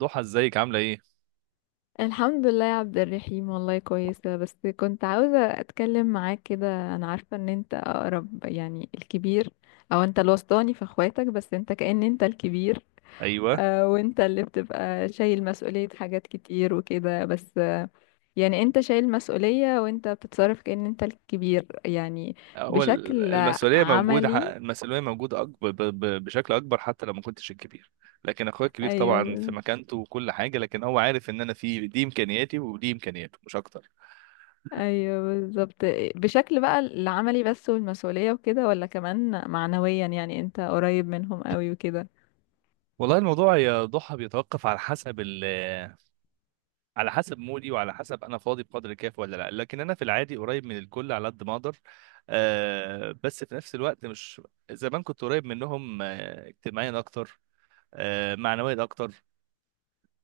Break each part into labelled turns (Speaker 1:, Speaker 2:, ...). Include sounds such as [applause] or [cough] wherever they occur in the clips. Speaker 1: ضحى، ازيك؟ عامله ايه؟
Speaker 2: الحمد لله يا عبد الرحيم، والله كويسة. بس كنت عاوزة أتكلم معاك كده. أنا عارفة إن أنت أقرب، يعني الكبير، أو أنت الوسطاني في أخواتك، بس أنت كأن أنت الكبير.
Speaker 1: ايوه.
Speaker 2: آه، وأنت اللي بتبقى شايل مسؤولية حاجات كتير وكده. بس يعني أنت شايل مسؤولية، وأنت بتتصرف كأن أنت الكبير يعني.
Speaker 1: هو
Speaker 2: بشكل عملي.
Speaker 1: المسؤوليه موجوده اكبر بشكل اكبر حتى لو ما كنتش الكبير. لكن اخويا الكبير طبعا في
Speaker 2: أيوه.
Speaker 1: مكانته وكل حاجه، لكن هو عارف ان انا في دي امكانياتي ودي امكانياته مش اكتر.
Speaker 2: ايوه بالظبط. بشكل بقى العملي، بس والمسؤولية وكده، ولا كمان معنويا، يعني انت قريب منهم قوي وكده؟
Speaker 1: والله الموضوع يا ضحى بيتوقف على حسب ال... [laughs] على حسب مودي وعلى حسب انا فاضي بقدر الكافي ولا لا، لكن انا في العادي قريب من الكل على قد ما اقدر. آه بس في نفس الوقت مش... زمان كنت قريب منهم، آه اجتماعيا اكتر، آه معنويا اكتر.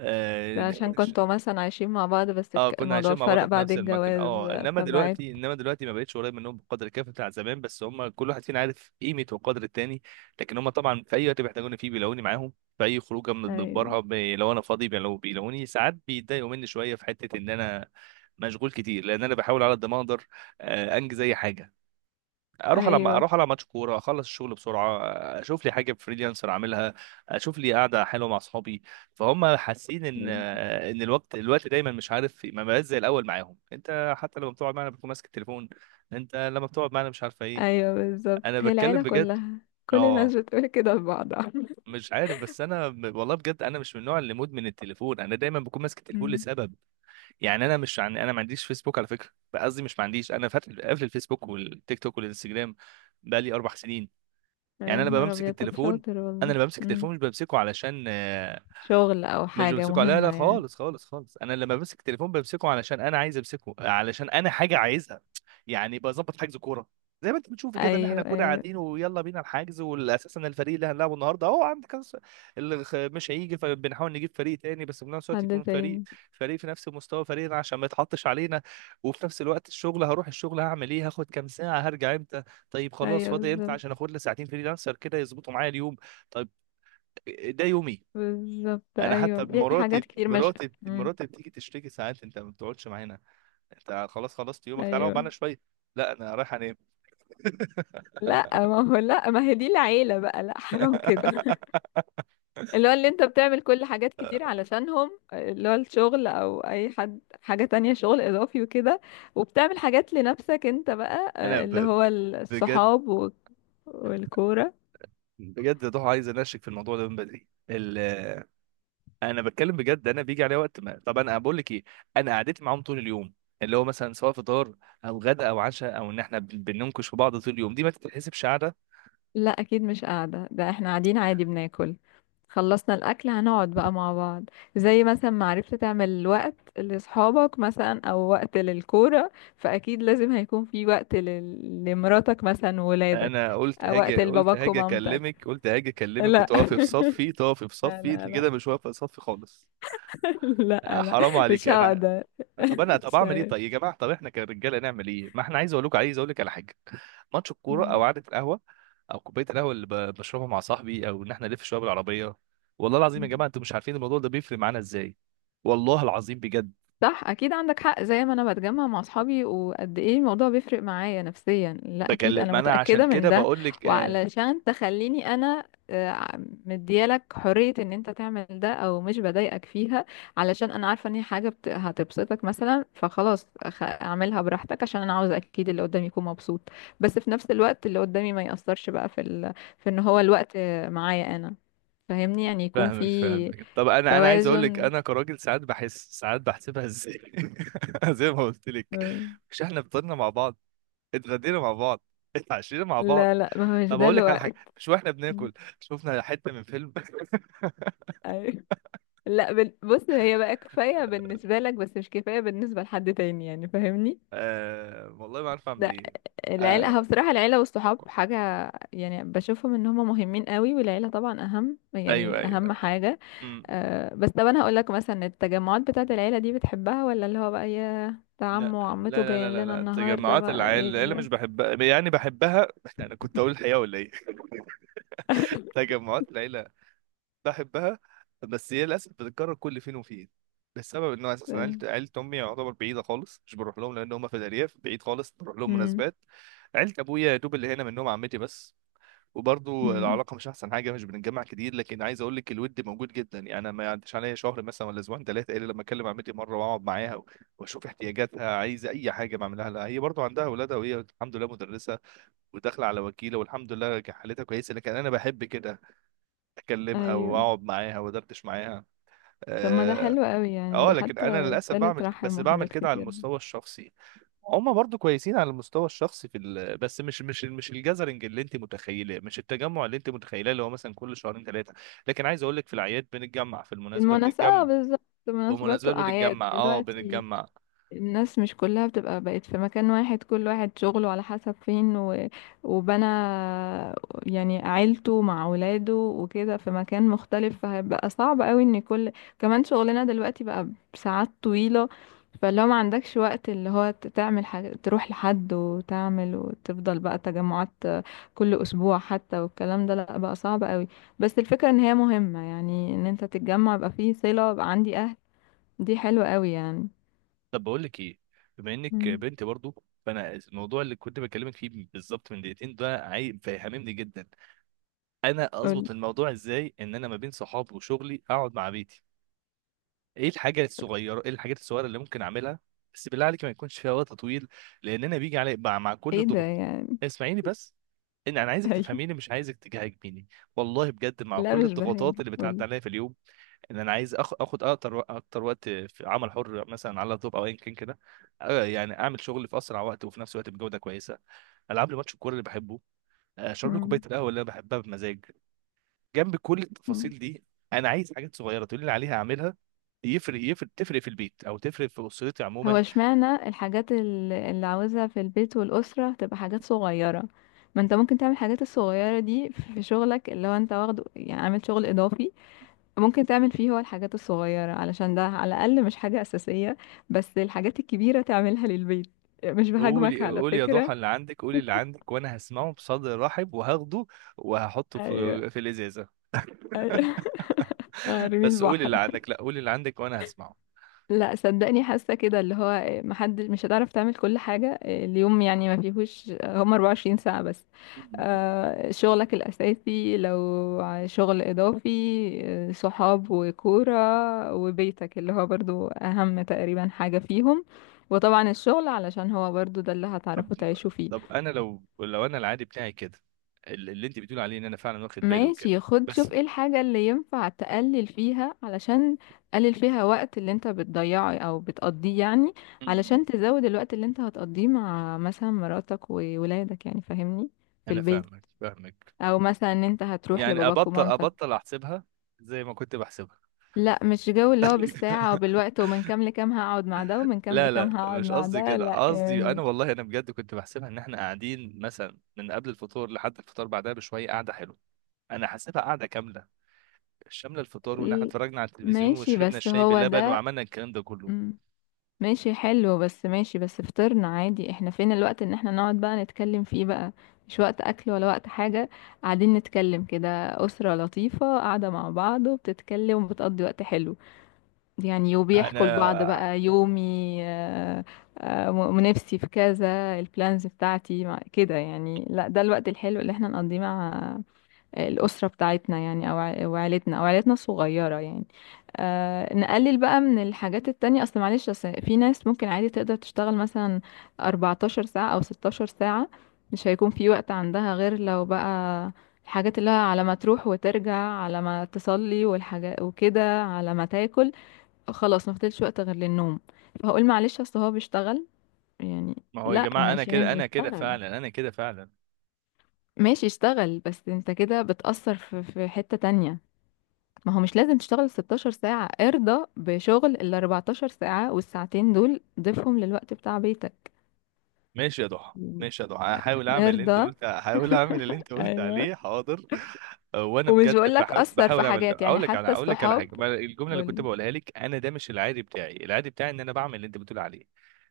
Speaker 1: اه.
Speaker 2: ده عشان كنتوا مثلا عايشين مع بعض، بس
Speaker 1: آه، كنا
Speaker 2: الموضوع
Speaker 1: عايشين مع بعض
Speaker 2: فرق
Speaker 1: في
Speaker 2: بعد
Speaker 1: نفس المكان،
Speaker 2: الجواز.
Speaker 1: اه. انما
Speaker 2: فبعد.
Speaker 1: دلوقتي ما بقتش قريب منهم بقدر الكافي بتاع زمان، بس هم كل واحد فينا عارف قيمه وقدر التاني. لكن هم طبعا في اي وقت بيحتاجوني فيه بيلاقوني معاهم. في اي خروجه من
Speaker 2: ايوه.
Speaker 1: بنبرها لو انا فاضي بيلاقوني. ساعات بيتضايقوا مني شويه في حته ان انا مشغول كتير، لان انا بحاول على قد ما اقدر، انجز اي حاجه.
Speaker 2: ايوه.
Speaker 1: اروح على ماتش كوره، اخلص الشغل بسرعه، اشوف لي حاجه فريلانسر اعملها، اشوف لي قاعده حلوه مع اصحابي. فهم حاسين ان الوقت دايما مش عارف ما بقاش زي الاول معاهم. انت حتى لما بتقعد معانا بتكون ماسك التليفون، انت لما بتقعد معانا مش عارفه ايه.
Speaker 2: ايوه بالظبط،
Speaker 1: انا
Speaker 2: هي
Speaker 1: بتكلم
Speaker 2: العيلة
Speaker 1: بجد.
Speaker 2: كلها، كل
Speaker 1: اه.
Speaker 2: الناس بتقول كده لبعضها.
Speaker 1: مش عارف، بس انا والله بجد انا مش من النوع اللي مدمن التليفون. انا دايما بكون ماسك التليفون
Speaker 2: أمم.
Speaker 1: لسبب. يعني انا مش عن... انا ما عنديش فيسبوك على فكره، قصدي مش ما عنديش، انا فاتح قافل الفيسبوك والتيك توك والانستجرام بقالي 4 سنين.
Speaker 2: [laughs]
Speaker 1: يعني
Speaker 2: يا
Speaker 1: انا
Speaker 2: نهار
Speaker 1: بمسك
Speaker 2: ابيض، طب
Speaker 1: التليفون.
Speaker 2: شاطر
Speaker 1: انا
Speaker 2: والله.
Speaker 1: اللي بمسك
Speaker 2: أمم.
Speaker 1: التليفون مش بمسكه علشان
Speaker 2: شغل او
Speaker 1: مش
Speaker 2: حاجة
Speaker 1: بمسكه على- لا
Speaker 2: مهمة
Speaker 1: لا
Speaker 2: يعني.
Speaker 1: خالص خالص خالص، انا لما بمسك التليفون بمسكه علشان انا عايز امسكه، علشان انا حاجه عايزها. يعني بظبط حجز كوره، زي ما انت بتشوف كده ان احنا
Speaker 2: ايوه.
Speaker 1: كنا
Speaker 2: ايوه.
Speaker 1: قاعدين ويلا بينا الحجز، والاساس ان الفريق اللي هنلعبه النهارده اهو عندك مش هيجي، فبنحاول نجيب فريق تاني بس في نفس الوقت
Speaker 2: حد
Speaker 1: يكون
Speaker 2: تاني.
Speaker 1: فريق في نفس مستوى فريقنا عشان ما يتحطش علينا. وفي نفس الوقت الشغل، هروح الشغل هعمل ايه، هاخد كام ساعه، هرجع امتى، طيب خلاص
Speaker 2: ايوه
Speaker 1: فاضي امتى عشان
Speaker 2: بالظبط.
Speaker 1: اخد لي ساعتين فريلانسر كده يظبطوا معايا اليوم. طيب. ده يومي.
Speaker 2: بالظبط،
Speaker 1: انا حتى
Speaker 2: ايوه، في حاجات كتير. مش مم.
Speaker 1: مراتي بتيجي تشتكي ساعات، انت ما بتقعدش معانا، انت خلاص خلصت يومك، تعالى اقعد
Speaker 2: ايوه.
Speaker 1: معانا شويه. لا انا رايح انام.
Speaker 2: لا ما هو، لا ما هي دي العيله بقى، لا حرام كده. [laughs]
Speaker 1: [laughs]
Speaker 2: اللي هو اللي انت بتعمل كل حاجات كتير علشانهم، اللي هو الشغل او اي حد، حاجه تانية، شغل اضافي وكده، وبتعمل حاجات لنفسك انت بقى،
Speaker 1: انا
Speaker 2: اللي
Speaker 1: ب...
Speaker 2: هو
Speaker 1: بجد،
Speaker 2: الصحاب والكوره.
Speaker 1: بجد يا ضحى عايز انشك في الموضوع ده من بدري ال... انا بتكلم بجد. انا بيجي عليا وقت ما، طب انا بقول لك ايه، انا قعدتي معاهم طول اليوم، اللي هو مثلا سواء فطار او غدا او عشاء، او ان احنا بننكش في بعض طول اليوم، دي ما تتحسبش قعده.
Speaker 2: لا اكيد مش قاعدة، ده احنا قاعدين عادي بناكل، خلصنا الاكل هنقعد بقى مع بعض. زي مثلا ما عرفت تعمل وقت لاصحابك مثلا او وقت للكورة، فاكيد لازم هيكون في وقت لمراتك مثلا وولادك.
Speaker 1: انا قلت
Speaker 2: أو وقت
Speaker 1: هاجي قلت
Speaker 2: لباباك
Speaker 1: هاجي
Speaker 2: ومامتك.
Speaker 1: اكلمك قلت هاجي اكلمك
Speaker 2: لا.
Speaker 1: وتقفي في صفي،
Speaker 2: [laughs] لا لا
Speaker 1: انت
Speaker 2: لا.
Speaker 1: كده مش واقفه في صفي خالص.
Speaker 2: [laughs] لا
Speaker 1: آه،
Speaker 2: لا.
Speaker 1: حرام عليك.
Speaker 2: مش
Speaker 1: انا
Speaker 2: هقدر.
Speaker 1: طب انا طب
Speaker 2: مش
Speaker 1: اعمل ايه؟ طيب يا جماعه، طب احنا كرجاله نعمل ايه؟ ما احنا عايز اقول لك على حاجه. ماتش الكوره او
Speaker 2: هقدر.
Speaker 1: قعده القهوه او كوبايه القهوه اللي بشربها مع صاحبي، او ان احنا نلف شويه بالعربيه. والله العظيم يا جماعه انتوا مش عارفين الموضوع ده بيفرق معانا ازاي. والله العظيم بجد.
Speaker 2: صح، اكيد عندك حق. زي ما انا بتجمع مع اصحابي، وقد ايه الموضوع بيفرق معايا نفسيا، لا اكيد
Speaker 1: بكلم،
Speaker 2: انا
Speaker 1: ما انا عشان
Speaker 2: متأكدة من
Speaker 1: كده
Speaker 2: ده.
Speaker 1: بقول لك،
Speaker 2: وعلشان تخليني انا، آه، مديالك حرية ان انت تعمل ده، او مش بضايقك فيها، علشان انا عارفة ان هي حاجة هتبسطك مثلا، فخلاص اعملها براحتك، عشان انا عاوز اكيد اللي قدامي يكون مبسوط. بس في نفس الوقت اللي قدامي ما يأثرش بقى في في ان هو الوقت معايا انا، فاهمني يعني، يكون
Speaker 1: فاهمك،
Speaker 2: في
Speaker 1: فاهمك. طب انا عايز اقول لك،
Speaker 2: توازن.
Speaker 1: انا كراجل ساعات بحس، ساعات بحسبها ازاي؟ [laughs] زي ما قلت لك، مش احنا فطرنا مع بعض، اتغدينا مع بعض، اتعشينا مع بعض،
Speaker 2: لا لا، ما هو مش
Speaker 1: طب
Speaker 2: ده
Speaker 1: اقول لك على حاجه،
Speaker 2: الوقت.
Speaker 1: مش واحنا
Speaker 2: مم.
Speaker 1: بناكل شفنا حته من فيلم؟ [laughs]
Speaker 2: ايوه. لا بص، هي بقى كفايه بالنسبه لك بس مش كفايه بالنسبه لحد تاني، يعني فاهمني.
Speaker 1: آه والله ما عارف اعمل
Speaker 2: لا
Speaker 1: ايه.
Speaker 2: العيله، هو
Speaker 1: آه.
Speaker 2: بصراحه العيله والصحاب حاجه، يعني بشوفهم ان هم مهمين قوي، والعيله طبعا اهم،
Speaker 1: ايوه
Speaker 2: يعني اهم
Speaker 1: ايوه.
Speaker 2: حاجه.
Speaker 1: أمم.
Speaker 2: أه بس طب انا هقول لك مثلا، التجمعات بتاعه العيله دي بتحبها، ولا اللي هو بقى، يا ده
Speaker 1: لا
Speaker 2: عمه وعمته
Speaker 1: لا لا لا
Speaker 2: جايين
Speaker 1: لا
Speaker 2: لنا
Speaker 1: لا.
Speaker 2: النهارده،
Speaker 1: تجمعات
Speaker 2: بقى
Speaker 1: العيله،
Speaker 2: ايه
Speaker 1: العيله مش
Speaker 2: ده؟
Speaker 1: بحبها يعني بحبها. [laughs] انا كنت اقول الحقيقه ولا ايه؟ [laughs]
Speaker 2: [laughs]
Speaker 1: تجمعات العيله بحبها، بس هي للاسف بتتكرر كل فين وفين، بسبب انه اساسا عيلة امي يعتبر بعيده خالص، مش بروح لهم لان هم في الارياف بعيد خالص، بروح لهم
Speaker 2: امم.
Speaker 1: مناسبات. عيلة ابويا يا دوب اللي هنا منهم عمتي بس. وبرضه
Speaker 2: امم.
Speaker 1: العلاقه مش احسن حاجه، مش بنتجمع كتير، لكن عايز اقول لك الود موجود جدا. يعني انا ما يعديش عليا شهر مثلا ولا اسبوعين ثلاثه الا لما اكلم عمتي مره واقعد معاها واشوف احتياجاتها، عايزه اي حاجه بعملها لها. هي برضه عندها اولادها، وهي الحمد لله مدرسه وداخله على وكيله، والحمد لله حالتها كويسه، لكن انا بحب كده اكلمها
Speaker 2: ايوه.
Speaker 1: واقعد معاها وادردش معاها.
Speaker 2: طب ما ده
Speaker 1: اه.
Speaker 2: حلو قوي يعني،
Speaker 1: آه،
Speaker 2: ده
Speaker 1: لكن انا
Speaker 2: حتى
Speaker 1: للاسف
Speaker 2: صلة
Speaker 1: بعمل،
Speaker 2: رحم
Speaker 1: بس بعمل
Speaker 2: وحاجات
Speaker 1: كده على
Speaker 2: كتير.
Speaker 1: المستوى الشخصي. هم برضو كويسين على المستوى الشخصي في ال... بس مش الجازرنج اللي انت متخيله، مش التجمع اللي انت متخيله، اللي هو مثلا كل شهرين ثلاثه. لكن عايز اقول لك في الاعياد بنتجمع، في المناسبه
Speaker 2: بالمناسبة، اه،
Speaker 1: بنتجمع،
Speaker 2: بالظبط،
Speaker 1: في
Speaker 2: مناسبات
Speaker 1: المناسبات
Speaker 2: وأعياد
Speaker 1: بنتجمع. اه
Speaker 2: دلوقتي.
Speaker 1: بنتجمع.
Speaker 2: الناس مش كلها بتبقى بقت في مكان واحد، كل واحد شغله على حسب فين و... وبنى يعني عيلته مع ولاده وكده في مكان مختلف، فهيبقى صعب قوي ان كل، كمان شغلنا دلوقتي بقى بساعات طويلة، فلو ما عندكش وقت اللي هو تعمل حاجة تروح لحد وتعمل، وتفضل بقى تجمعات كل اسبوع حتى والكلام ده، لا بقى صعب قوي. بس الفكرة ان هي مهمة، يعني ان انت تتجمع يبقى فيه صلة، يبقى عندي اهل، دي حلوة قوي يعني.
Speaker 1: طب بقول لك ايه، بما انك
Speaker 2: مم.
Speaker 1: بنت برضو، فانا الموضوع اللي كنت بكلمك فيه بالظبط من دقيقتين ده عايب فاهمني جدا. انا
Speaker 2: قولي.
Speaker 1: اظبط الموضوع ازاي ان انا ما بين صحابي وشغلي اقعد مع بيتي؟ ايه الحاجه الصغيره، ايه الحاجات الصغيره اللي ممكن اعملها؟ بس بالله عليك ما يكونش فيها وقت طويل، لان انا بيجي علي مع كل
Speaker 2: ايه ده
Speaker 1: الضغوط.
Speaker 2: يعني؟ [laughs]
Speaker 1: اسمعيني بس، ان انا عايزك
Speaker 2: ايوه.
Speaker 1: تفهميني مش عايزك تجاهجميني. والله بجد مع
Speaker 2: لا
Speaker 1: كل
Speaker 2: مش
Speaker 1: الضغوطات
Speaker 2: بهاجة،
Speaker 1: اللي بتعدي
Speaker 2: قولي.
Speaker 1: عليا في اليوم، ان انا عايز اخد اكتر وقت في عمل حر مثلا على اللابتوب او ايا كان كده، آه، يعني اعمل شغل في اسرع وقت وفي نفس الوقت بجوده كويسه. العب لي ماتش الكوره اللي بحبه، آه، اشرب لي كوبايه
Speaker 2: مم.
Speaker 1: القهوه اللي انا بحبها بمزاج، جنب كل
Speaker 2: مم.
Speaker 1: التفاصيل دي. انا عايز حاجات صغيره تقول لي عليها اعملها، يفرق، تفرق في البيت او تفرق في اسرتي
Speaker 2: هو
Speaker 1: عموما.
Speaker 2: اشمعنى الحاجات اللي عاوزها في البيت والأسرة تبقى حاجات صغيرة؟ ما انت ممكن تعمل الحاجات الصغيرة دي في شغلك، اللي هو انت واخده يعني عامل شغل إضافي، ممكن تعمل فيه هو الحاجات الصغيرة، علشان ده على الأقل مش حاجة أساسية، بس الحاجات الكبيرة تعملها للبيت. مش بهاجمك
Speaker 1: قولي،
Speaker 2: على
Speaker 1: قولي يا
Speaker 2: فكرة.
Speaker 1: ضحى اللي عندك، قولي اللي عندك وانا هسمعه بصدر رحب وهاخده وهحطه
Speaker 2: ايوه.
Speaker 1: في الازازه.
Speaker 2: ايوه. [laughs]
Speaker 1: [laughs]
Speaker 2: رمي
Speaker 1: بس قولي اللي
Speaker 2: البحر.
Speaker 1: عندك، لا قولي اللي عندك وانا هسمعه.
Speaker 2: لا صدقني، حاسه كده اللي هو محدش مش هتعرف تعمل كل حاجه اليوم، يعني ما فيهوش هم 24 ساعه بس.
Speaker 1: مم.
Speaker 2: شغلك الاساسي، لو شغل اضافي، صحاب وكوره وبيتك اللي هو برضو اهم تقريبا حاجه فيهم، وطبعا الشغل علشان هو برضو ده اللي
Speaker 1: طب
Speaker 2: هتعرفوا تعيشوا فيه.
Speaker 1: طب انا لو انا العادي بتاعي كده، اللي انت بتقول عليه ان انا فعلا واخد بالي وكده،
Speaker 2: ماشي، خد شوف
Speaker 1: بس.
Speaker 2: ايه الحاجة اللي ينفع تقلل فيها، علشان تقلل فيها وقت اللي انت بتضيعه او بتقضيه يعني،
Speaker 1: مم.
Speaker 2: علشان تزود الوقت اللي انت هتقضيه مع مثلا مراتك وولادك، يعني فاهمني، في
Speaker 1: انا
Speaker 2: البيت،
Speaker 1: فاهمك، فاهمك،
Speaker 2: او مثلا ان انت هتروح
Speaker 1: يعني
Speaker 2: لباباك
Speaker 1: ابطل
Speaker 2: ومامتك.
Speaker 1: ابطل احسبها زي ما كنت بحسبها.
Speaker 2: لا مش جو اللي هو بالساعة
Speaker 1: [laughs]
Speaker 2: وبالوقت، ومن كام لكام هقعد مع ده، ومن كام
Speaker 1: لا لا
Speaker 2: لكام هقعد
Speaker 1: مش
Speaker 2: مع
Speaker 1: قصدي
Speaker 2: ده،
Speaker 1: كده،
Speaker 2: لا
Speaker 1: قصدي
Speaker 2: يعني.
Speaker 1: انا والله انا بجد كنت بحسبها ان احنا قاعدين مثلا من قبل الفطور لحد الفطار بعدها بشويه قاعده حلوه. انا حاسبها قاعده كامله، شامله الفطار وان احنا
Speaker 2: ال-
Speaker 1: اتفرجنا على التلفزيون
Speaker 2: ماشي،
Speaker 1: وشربنا
Speaker 2: بس
Speaker 1: الشاي
Speaker 2: هو
Speaker 1: بلبن
Speaker 2: ده.
Speaker 1: وعملنا الكلام ده كله.
Speaker 2: امم. ماشي حلو. بس ماشي، بس فطرنا عادي، احنا فين الوقت ان احنا نقعد بقى نتكلم فيه بقى؟ مش وقت اكل ولا وقت حاجة، قاعدين نتكلم كده، اسرة لطيفة قاعدة مع بعض وبتتكلم وبتقضي وقت حلو يعني، وبيحكوا لبعض
Speaker 1: انا.
Speaker 2: بقى يومي نفسي في كذا البلانز بتاعتي، كده يعني. لا ده الوقت الحلو اللي احنا نقضيه مع الأسرة بتاعتنا يعني، أو أو عيلتنا، الصغيرة يعني. آه نقلل بقى من الحاجات التانية، أصل معلش، أصل في ناس ممكن عادي تقدر تشتغل مثلا 14 ساعة أو 16 ساعة، مش هيكون في وقت عندها غير لو بقى الحاجات اللي هي على ما تروح وترجع، على ما تصلي والحاجات وكده، على ما تاكل، خلاص ما فضلش وقت غير للنوم، فهقول معلش أصل هو بيشتغل يعني.
Speaker 1: [laughs] ما هو يا
Speaker 2: لا
Speaker 1: جماعه انا
Speaker 2: ماشي، ما
Speaker 1: كده
Speaker 2: هو
Speaker 1: انا كده
Speaker 2: يشتغل،
Speaker 1: فعلا، انا كده فعلا.
Speaker 2: ماشي اشتغل، بس انت كده بتأثر في حتة تانية. ما هو مش لازم تشتغل 16 ساعة، ارضى بشغل ال 14 ساعة، والساعتين دول ضيفهم للوقت بتاع بيتك.
Speaker 1: ماشي يا ضحى،
Speaker 2: مم.
Speaker 1: هحاول اعمل اللي انت
Speaker 2: نرضى.
Speaker 1: قلت، هحاول اعمل اللي انت قلت
Speaker 2: ايوه.
Speaker 1: عليه حاضر. آه، وانا
Speaker 2: ومش
Speaker 1: بجد
Speaker 2: بقولك
Speaker 1: بحاول
Speaker 2: أثر في
Speaker 1: بحاول اعمل ده.
Speaker 2: حاجات يعني،
Speaker 1: اقول لك على،
Speaker 2: حتى الصحاب.
Speaker 1: حاجه، ما الجمله اللي كنت
Speaker 2: قولي.
Speaker 1: بقولها لك، انا ده مش العادي بتاعي، العادي بتاعي ان انا بعمل اللي انت بتقول عليه.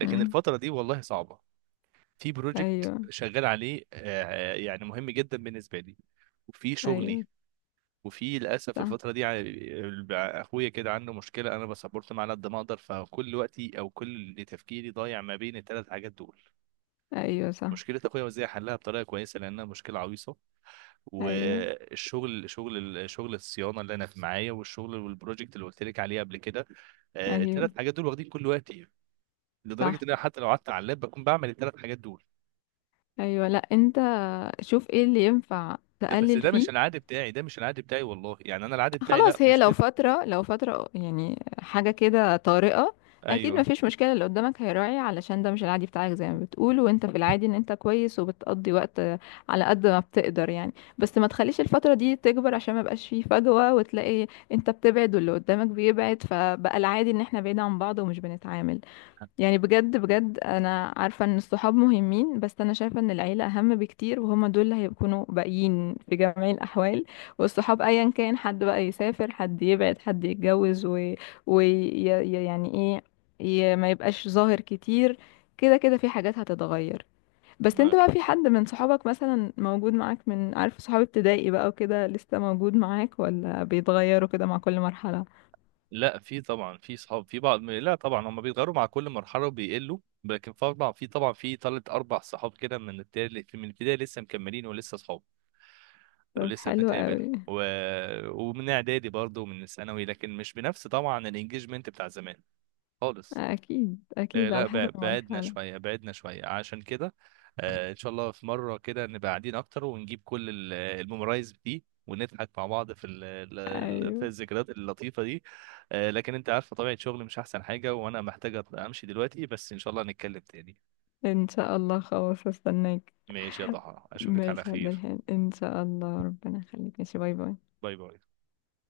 Speaker 1: لكن
Speaker 2: مم.
Speaker 1: الفتره دي والله صعبه، في بروجكت
Speaker 2: أيوه.
Speaker 1: شغال عليه، آه، يعني مهم جدا بالنسبه لي وفي شغلي.
Speaker 2: أيوه
Speaker 1: وفي للاسف
Speaker 2: صح.
Speaker 1: الفتره دي اخويا كده عنده مشكله، انا بسبورت معاه على قد ما اقدر، فكل وقتي او كل تفكيري ضايع ما بين الثلاث حاجات دول.
Speaker 2: أيوه صح.
Speaker 1: مشكله اخويا وازاي احلها بطريقه كويسه لانها مشكله عويصه،
Speaker 2: أيوه.
Speaker 1: والشغل، شغل الصيانه اللي انا في معايا، والشغل والبروجكت اللي قلت لك عليه قبل كده. آه، الثلاث
Speaker 2: أيوه
Speaker 1: حاجات دول واخدين كل وقتي يعني. لدرجه
Speaker 2: صح.
Speaker 1: ان انا حتى لو قعدت على اللاب بكون بعمل الثلاث حاجات دول.
Speaker 2: أيوه. لأ، أنت شوف ايه اللي ينفع
Speaker 1: ده بس
Speaker 2: تقلل
Speaker 1: ده
Speaker 2: فيه.
Speaker 1: مش العادي بتاعي، ده مش العادي بتاعي والله، يعني انا العادي بتاعي لا
Speaker 2: خلاص، هي
Speaker 1: مش
Speaker 2: لو
Speaker 1: كده.
Speaker 2: فترة، يعني حاجة كده طارئة، أكيد
Speaker 1: ايوه.
Speaker 2: مفيش مشكلة، اللي قدامك هيراعي علشان ده مش العادي بتاعك زي ما بتقول، وانت في العادي ان انت كويس وبتقضي وقت على قد ما بتقدر يعني. بس ما تخليش الفترة دي تكبر، عشان ما يبقاش فيه فجوة وتلاقي انت بتبعد واللي قدامك بيبعد، فبقى العادي ان احنا بعيد عن بعض ومش بنتعامل. يعني بجد بجد، انا عارفة ان الصحاب مهمين، بس انا شايفة ان العيلة اهم بكتير، وهما دول اللي هيكونوا باقيين في جميع الاحوال. والصحاب ايا كان، حد بقى يسافر، حد يبعد، حد يتجوز، و... و... يعني ايه، ي... ما يبقاش ظاهر كتير. كده كده في حاجات هتتغير. بس انت
Speaker 1: ما
Speaker 2: بقى في حد من صحابك مثلا موجود معاك، من عارف، صحاب ابتدائي بقى وكده لسه موجود معاك، ولا بيتغيروا كده مع كل مرحلة؟
Speaker 1: لا، في طبعا في صحاب، في بعض، لا طبعا هم بيتغيروا مع كل مرحله وبيقلوا، لكن في طبعا، في ثلاث اربع صحاب كده من التالت من البدايه لسه مكملين ولسه صحاب، لو
Speaker 2: طب
Speaker 1: لسه
Speaker 2: حلو
Speaker 1: بنتقابل
Speaker 2: قوي.
Speaker 1: و... ومن اعدادي برضه ومن الثانوي، لكن مش بنفس طبعا الانجيجمنت بتاع زمان خالص.
Speaker 2: اكيد
Speaker 1: آه،
Speaker 2: اكيد
Speaker 1: لا
Speaker 2: على حسب المرحلة.
Speaker 1: بعدنا شويه عشان كده. آه، ان شاء الله في مره كده نبقى قاعدين اكتر، ونجيب كل ال- الميمورايز دي، ونضحك مع بعض في ال... ال- في
Speaker 2: ايوه.
Speaker 1: الذكريات اللطيفه دي. آه، لكن انت عارفه طبيعه شغلي مش احسن حاجه، وانا محتاجه امشي دلوقتي، بس ان شاء الله نتكلم تاني.
Speaker 2: ان شاء الله، خلاص استناك.
Speaker 1: ماشي يا ضحى، اشوفك على
Speaker 2: ماشي عبد
Speaker 1: خير.
Speaker 2: الحليم، ان شاء الله، ربنا يخليك، ماشي، باي باي.
Speaker 1: باي باي.